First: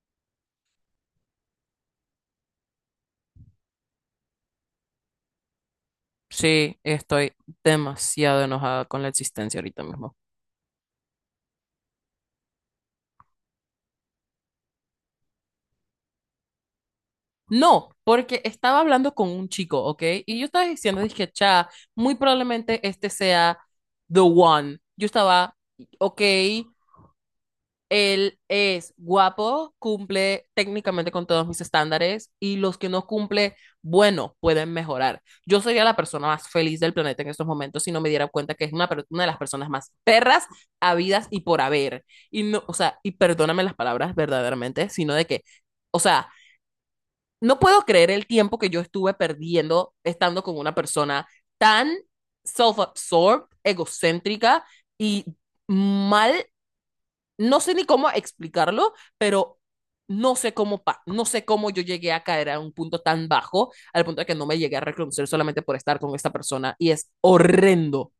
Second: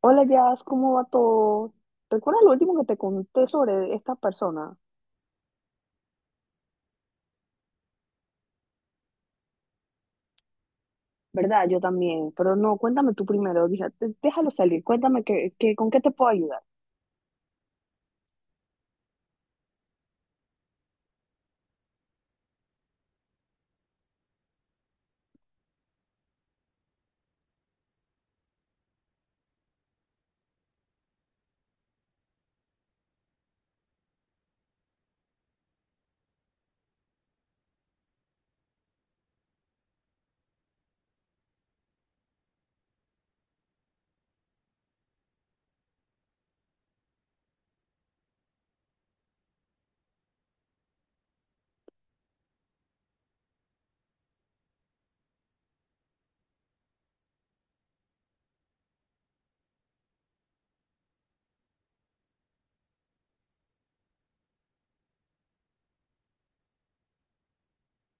Hola, Jazz, ¿cómo va todo? ¿Recuerdas lo último que te conté sobre esta persona? Sí, estoy demasiado enojada con la existencia ahorita mismo. ¿Verdad? Yo también, pero no, cuéntame tú primero, déjalo salir, cuéntame que, con qué te puedo ayudar. No, porque estaba hablando con un chico, ¿ok? Y yo estaba diciendo, dije, cha, muy probablemente este sea the one. Yo estaba, ok, él es guapo, cumple técnicamente con todos mis estándares y los que no cumple, bueno, pueden mejorar. Yo sería la persona más feliz del planeta en estos momentos si no me diera cuenta que es una de las personas más perras, habidas y por haber. Y no, o sea, y perdóname las palabras verdaderamente, sino de que, o sea, no puedo creer el tiempo que yo estuve perdiendo estando con una persona tan self-absorbed, egocéntrica y mal, no sé ni cómo explicarlo, pero no sé no sé cómo yo llegué a caer a un punto tan bajo, al punto de que no me llegué a reconocer solamente por estar con esta persona y es horrendo.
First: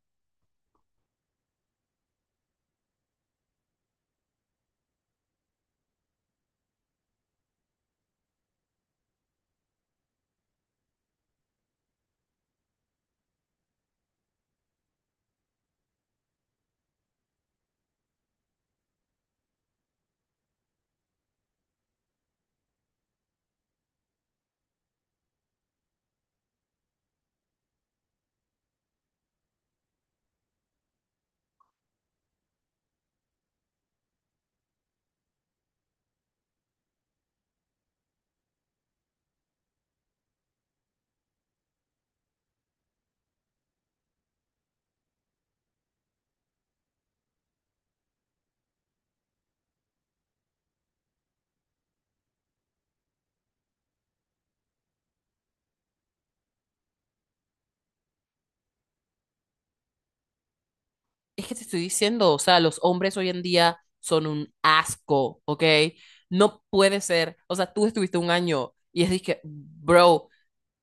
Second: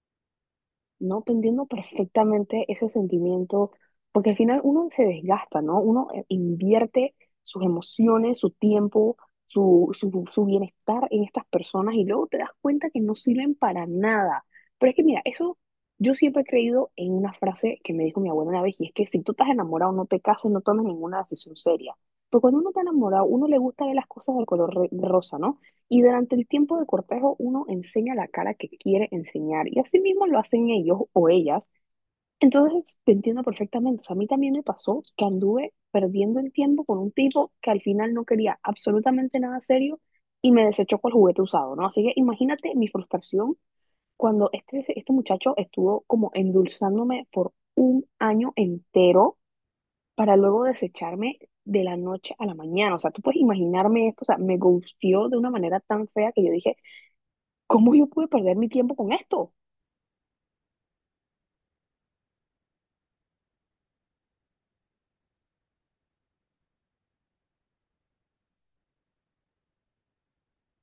No, te entiendo perfectamente ese sentimiento, porque al final uno se desgasta, ¿no? Uno invierte sus emociones, su tiempo, su bienestar en estas personas y luego te das cuenta que no sirven para nada. Pero es que mira, eso yo siempre he creído en una frase que me dijo mi abuela una vez y es que si tú estás enamorado, no te cases, no tomes ninguna decisión seria. Pero cuando uno está enamorado, uno le gusta ver las cosas del color rosa, ¿no? Y durante el tiempo de cortejo uno enseña la cara que quiere enseñar y así mismo lo hacen ellos o ellas. Entonces te entiendo perfectamente. O sea, a mí también me pasó que anduve perdiendo el tiempo con un tipo que al final no quería absolutamente nada serio y me desechó con el juguete usado, ¿no? Así que imagínate mi frustración cuando este muchacho estuvo como endulzándome por un año entero para luego desecharme de la noche a la mañana. O sea, tú puedes imaginarme esto, o sea, me gustió de una manera tan fea que yo dije, ¿cómo yo pude perder mi tiempo con esto? Es que te estoy diciendo, o sea, los hombres hoy en día son un asco, ¿ok? No puede ser, o sea, tú estuviste un año y es que, bro,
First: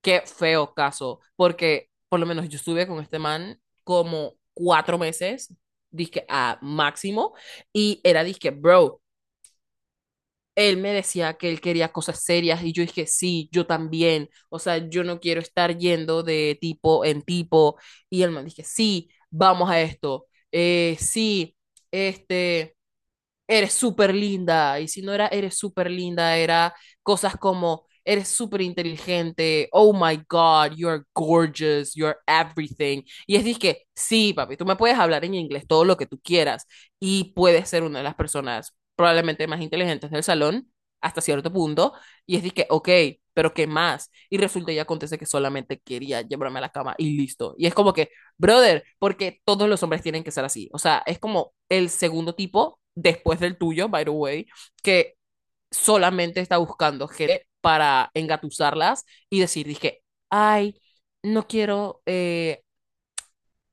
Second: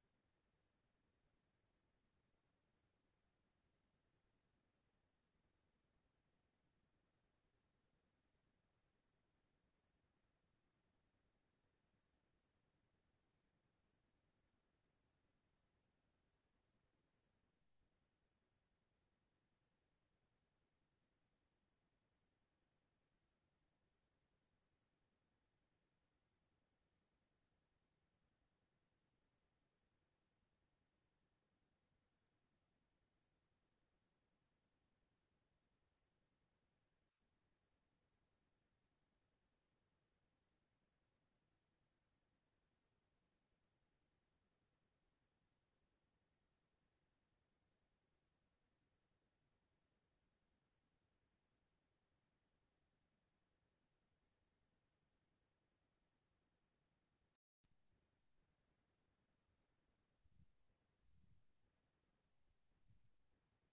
qué feo caso, porque por lo menos yo estuve con este man como cuatro meses, dizque a máximo, y era dizque, bro, él me decía que él quería cosas serias y yo dije, sí, yo también. O sea, yo no quiero estar yendo de tipo en tipo. Y el man dije, sí, vamos a esto. Sí, este, eres súper linda, y si no era eres súper linda, era cosas como eres súper inteligente, oh my God, you're gorgeous, you're everything. Y es que, sí, papi, tú me puedes hablar en inglés todo lo que tú quieras y puedes ser una de las personas probablemente más inteligentes del salón hasta cierto punto. Y es que, ok, pero ¿qué más? Y resulta y acontece que solamente quería llevarme a la cama y listo. Y es como que, brother, porque todos los hombres tienen que ser así. O sea, es como el segundo tipo, después del tuyo, by the way, que solamente está buscando gente para engatusarlas y decir, dije, ay, no quiero,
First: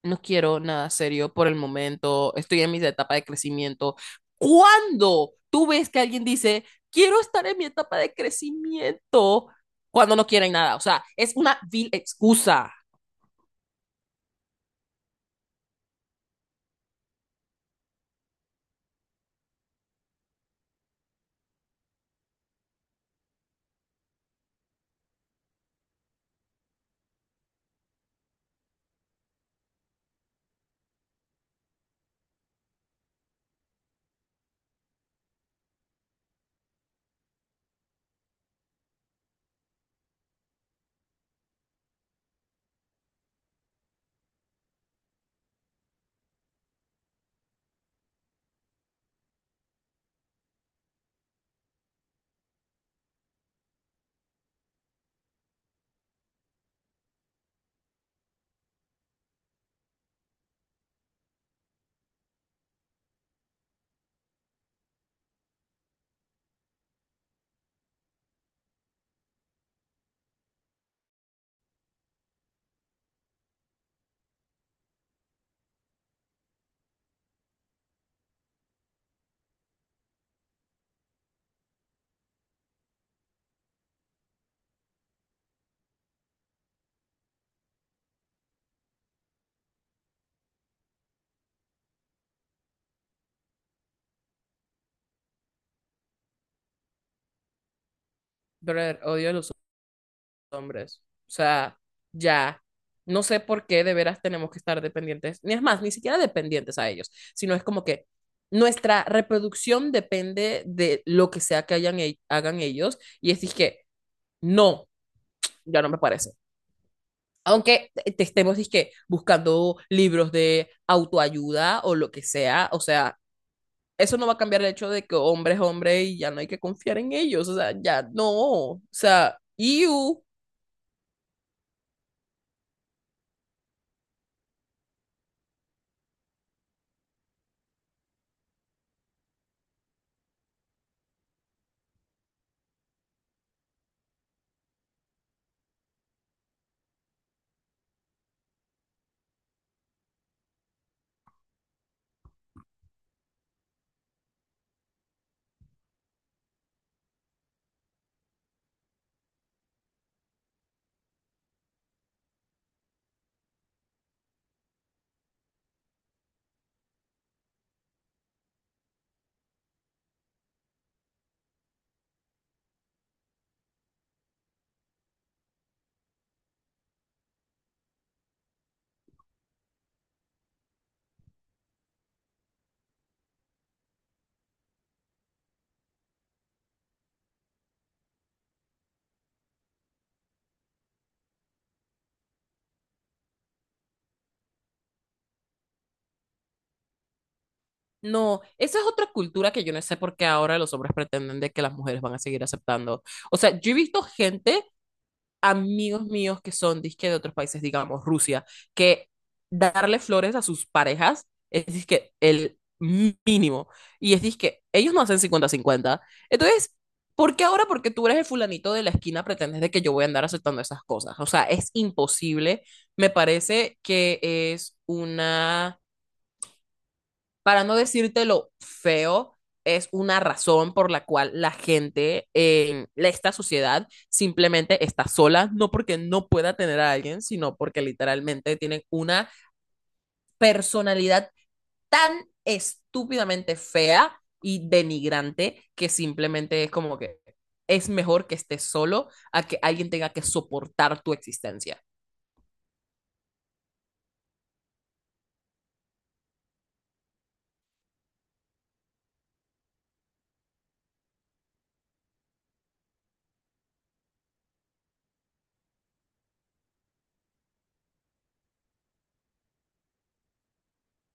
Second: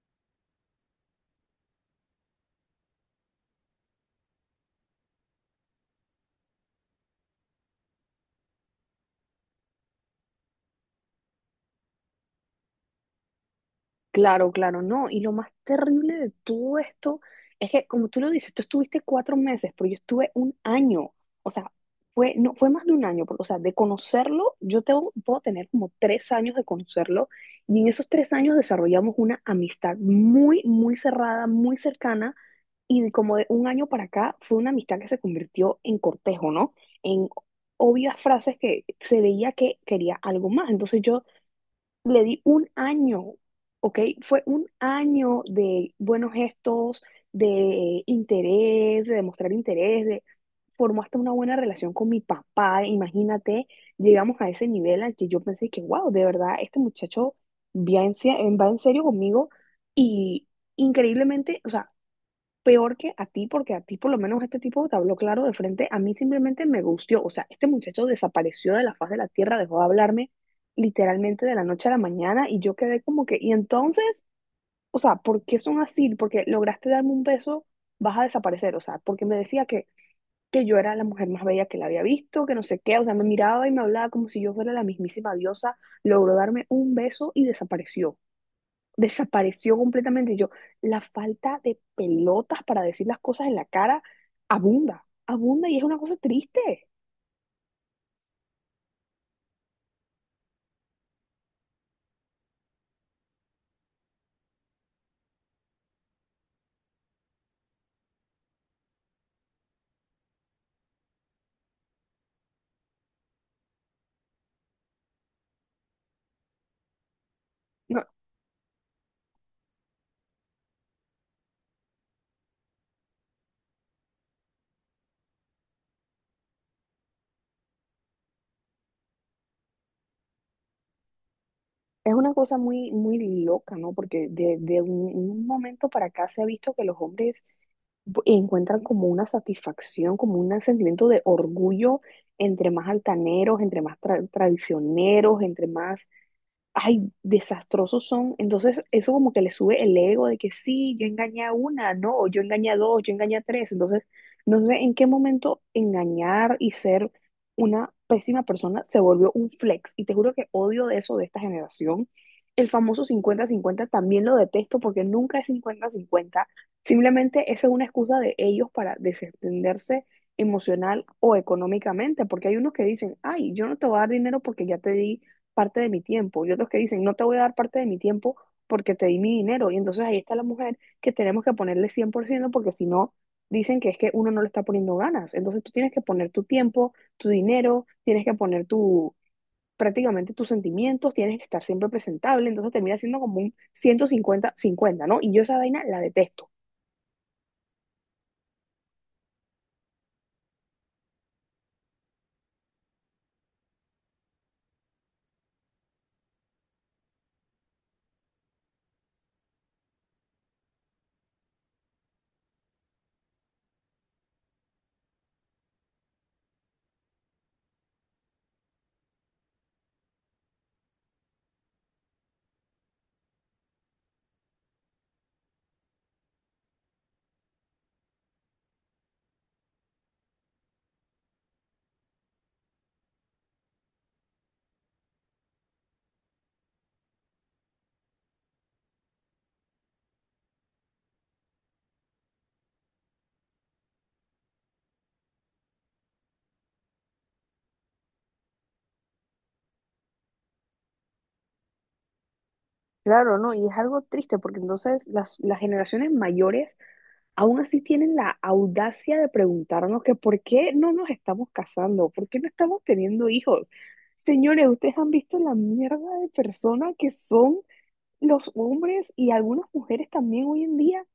no quiero nada serio por el momento, estoy en mi etapa de crecimiento. ¿Cuándo tú ves que alguien dice, quiero estar en mi etapa de crecimiento cuando no quieren nada? O sea, es una vil excusa. Claro, claro, no. Y lo más terrible de todo esto es que, como tú lo dices, tú estuviste 4 meses, pero yo estuve un año. O sea, fue, no, fue más de un año, porque, o sea, de conocerlo, yo tengo, puedo tener como 3 años de conocerlo. Y en esos 3 años desarrollamos una amistad muy, muy cerrada, muy cercana. Y de como de un año para acá fue una amistad que se convirtió en cortejo, ¿no? En obvias frases que se veía que quería algo más. Entonces yo le di un año, ¿ok? Fue un año de buenos gestos, de interés, de mostrar interés, de formó hasta una buena relación con mi papá, imagínate, llegamos a ese nivel al que yo pensé que, wow, de verdad, este muchacho va en, se- va en serio conmigo y increíblemente, o sea, peor que a ti, porque a ti por lo menos este tipo te habló claro de frente, a mí simplemente me gustió, o sea, este muchacho desapareció de la faz de la tierra, dejó de hablarme literalmente de la noche a la mañana y yo quedé como que, y entonces, o sea, ¿por qué son así? Porque lograste darme un beso, vas a desaparecer, o sea, porque me decía que yo era la mujer más bella que la había visto, que no sé qué, o sea, me miraba y me hablaba como si yo fuera la mismísima diosa, logró darme un beso y desapareció completamente. Yo, la falta de pelotas para decir las cosas en la cara abunda, abunda y es una cosa triste. Brother, odio a los hombres. O sea, ya. No sé por qué de veras tenemos que estar dependientes, ni es más, ni siquiera dependientes a ellos, sino es como que nuestra reproducción depende de lo que sea que hagan ellos, y es que no, ya no me parece. Aunque No, te estemos dizque, buscando libros de autoayuda o lo que sea, o sea, eso no va a cambiar el hecho de que hombre es hombre y ya no hay que confiar en ellos, o sea, ya no, o sea, you. es una cosa muy, muy loca, ¿no? Porque de un momento para acá se ha visto que los hombres encuentran como una satisfacción, como un sentimiento de orgullo entre más altaneros, entre más traicioneros, entre más ay, desastrosos son. Entonces, eso como que le sube el ego de que sí, yo engañé a una, no, o yo engañé a dos, yo engañé a tres. Entonces, no sé en qué momento engañar y ser una pésima persona se volvió un flex. Y te juro que odio de eso de esta generación. El famoso 50-50 también lo detesto porque nunca es 50-50. Simplemente esa es una excusa de ellos para desentenderse emocional o económicamente, porque hay unos que dicen, ay, yo no te voy a dar dinero porque ya te di parte de mi tiempo y otros que dicen, no te voy a dar parte de mi tiempo porque te di mi dinero. Y entonces ahí está la mujer que tenemos que ponerle 100% porque si no, dicen que es que uno no le está poniendo ganas. Entonces tú tienes que poner tu tiempo, tu dinero, tienes que poner tu prácticamente tus sentimientos, tienes que estar siempre presentable, entonces termina siendo como un ciento cincuenta cincuenta, ¿no? Y yo esa vaina la detesto. No, esa es otra cultura que yo no sé por qué ahora los hombres pretenden de que las mujeres van a seguir aceptando. O sea, yo he visto gente, amigos míos que son disque de otros países, digamos Rusia, que darle flores a sus parejas es disque el mínimo. Y es disque, ellos no hacen 50-50. Entonces, ¿por qué ahora? Porque tú eres el fulanito de la esquina, pretendes de que yo voy a andar aceptando esas cosas. O sea, es imposible. Me parece que es una, para no decirte lo feo, es una razón por la cual la gente en esta sociedad simplemente está sola, no porque no pueda tener a alguien, sino porque literalmente tienen una personalidad tan estúpidamente fea y denigrante que simplemente es como que es mejor que estés solo a que alguien tenga que soportar tu existencia. Claro, ¿no? Y es algo triste porque entonces las generaciones mayores aún así tienen la audacia de preguntarnos que por qué no nos estamos casando, por qué no estamos teniendo hijos. Señores, ustedes han visto la mierda de personas que son los hombres y algunas mujeres también hoy en día,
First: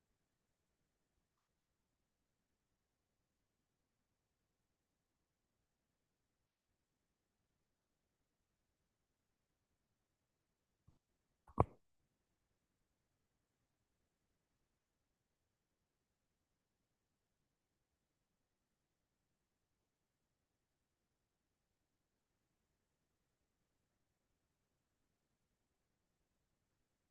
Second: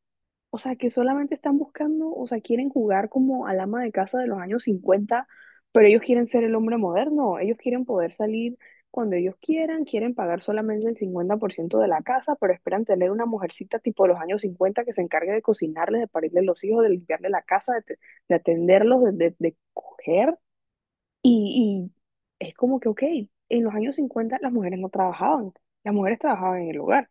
o sea, que solamente están buscando, o sea, quieren jugar como al ama de casa de los años 50, pero ellos quieren ser el hombre moderno, ellos quieren poder salir cuando ellos quieran, quieren pagar solamente el 50% de la casa, pero esperan tener una mujercita tipo de los años 50 que se encargue de cocinarles, de parirles los hijos, de limpiarle la casa, de atenderlos, de coger. Y, y es como que, ok, en los años 50 las mujeres no trabajaban, las mujeres trabajaban en el hogar.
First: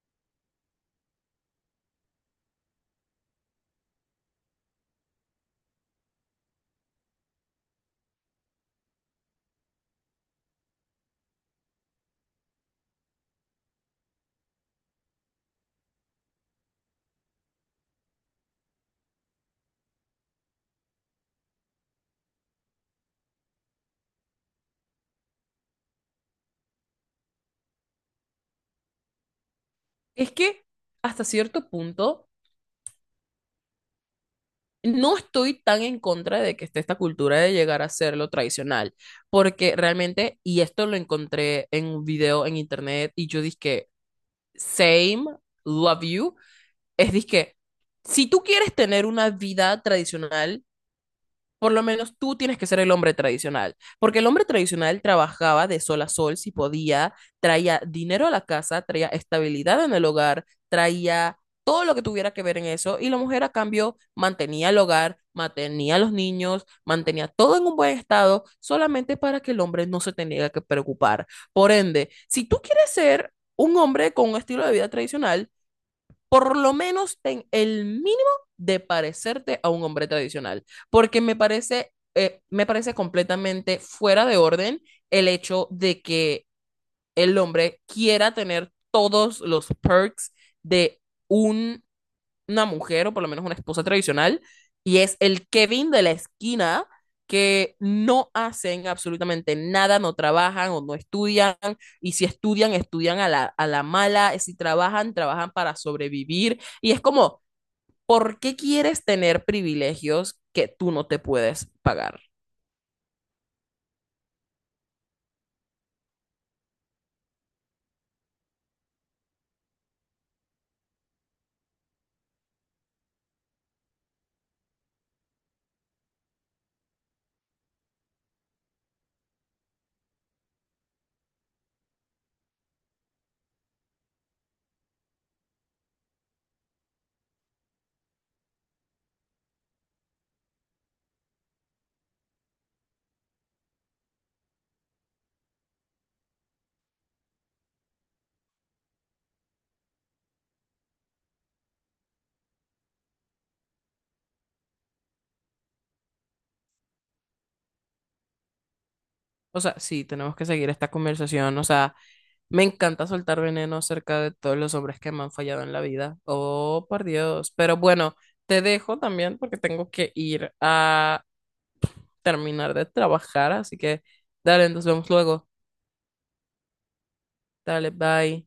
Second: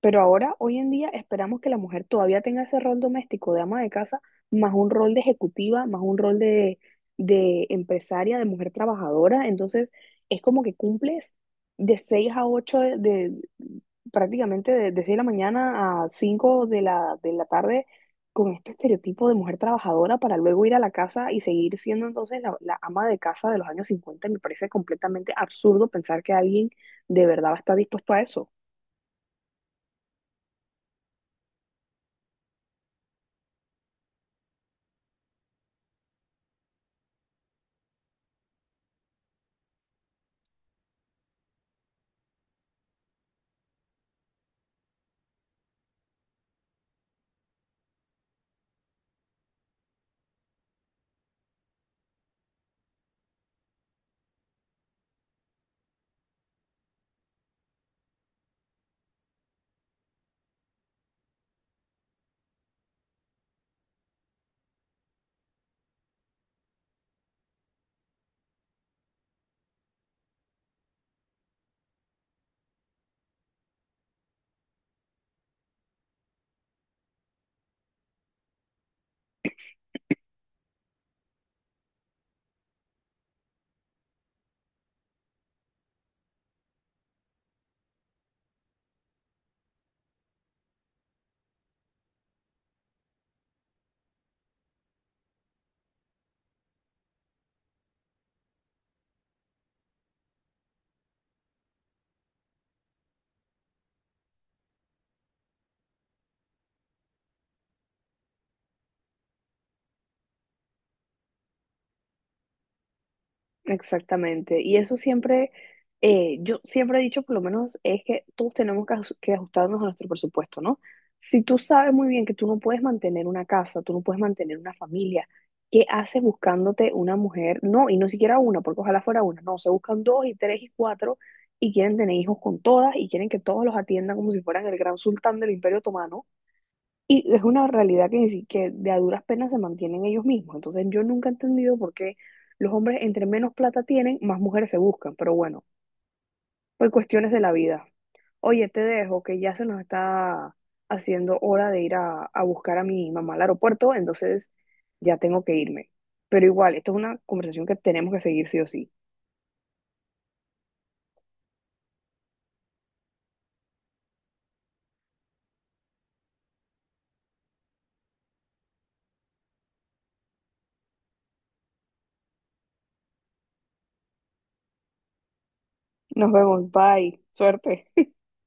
Pero ahora, hoy en día, esperamos que la mujer todavía tenga ese rol doméstico de ama de casa, más un rol de ejecutiva, más un rol de empresaria, de mujer trabajadora. Entonces, es como que cumples de 6 a 8 prácticamente de 6 de la mañana a 5 de la tarde con este estereotipo de mujer trabajadora para luego ir a la casa y seguir siendo entonces la ama de casa de los años cincuenta. Me parece completamente absurdo pensar que alguien de verdad va a estar dispuesto a eso. Es que hasta cierto punto no estoy tan en contra de que esté esta cultura de llegar a ser lo tradicional, porque realmente, y esto lo encontré en un video en internet, y yo dije, same, love you, es dizque, si tú quieres tener una vida tradicional, por lo menos tú tienes que ser el hombre tradicional, porque el hombre tradicional trabajaba de sol a sol si podía, traía dinero a la casa, traía estabilidad en el hogar, traía todo lo que tuviera que ver en eso, y la mujer a cambio mantenía el hogar, mantenía a los niños, mantenía todo en un buen estado, solamente para que el hombre no se tenga que preocupar. Por ende, si tú quieres ser un hombre con un estilo de vida tradicional, por lo menos ten el mínimo de parecerte a un hombre tradicional, porque me parece completamente fuera de orden el hecho de que el hombre quiera tener todos los perks de un una mujer o por lo menos una esposa tradicional, y es el Kevin de la esquina que no hacen absolutamente nada, no trabajan o no estudian, y si estudian, estudian a la mala, si trabajan, trabajan para sobrevivir, y es como, ¿por qué quieres tener privilegios que tú no te puedes pagar? Exactamente. Y eso siempre, yo siempre he dicho, por lo menos, es que todos tenemos que, que ajustarnos a nuestro presupuesto, ¿no? Si tú sabes muy bien que tú no puedes mantener una casa, tú no puedes mantener una familia, ¿qué haces buscándote una mujer? No, y no siquiera una, porque ojalá fuera una, no, se buscan dos y tres y cuatro y quieren tener hijos con todas y quieren que todos los atiendan como si fueran el gran sultán del Imperio Otomano. Y es una realidad que, ni si- que de a duras penas se mantienen ellos mismos. Entonces yo nunca he entendido por qué los hombres entre menos plata tienen, más mujeres se buscan. Pero bueno, por cuestiones de la vida. Oye, te dejo, que ya se nos está haciendo hora de ir a buscar a mi mamá al aeropuerto, entonces ya tengo que irme. Pero igual, esto es una conversación que tenemos que seguir sí o sí. O sea, sí, tenemos que seguir esta conversación. O sea, me encanta soltar veneno acerca de todos los hombres que me han fallado en la vida. Oh, por Dios. Pero bueno, te dejo también porque tengo que ir a terminar de trabajar. Así que, dale, nos vemos luego. Nos vemos, bye, suerte. Dale, bye.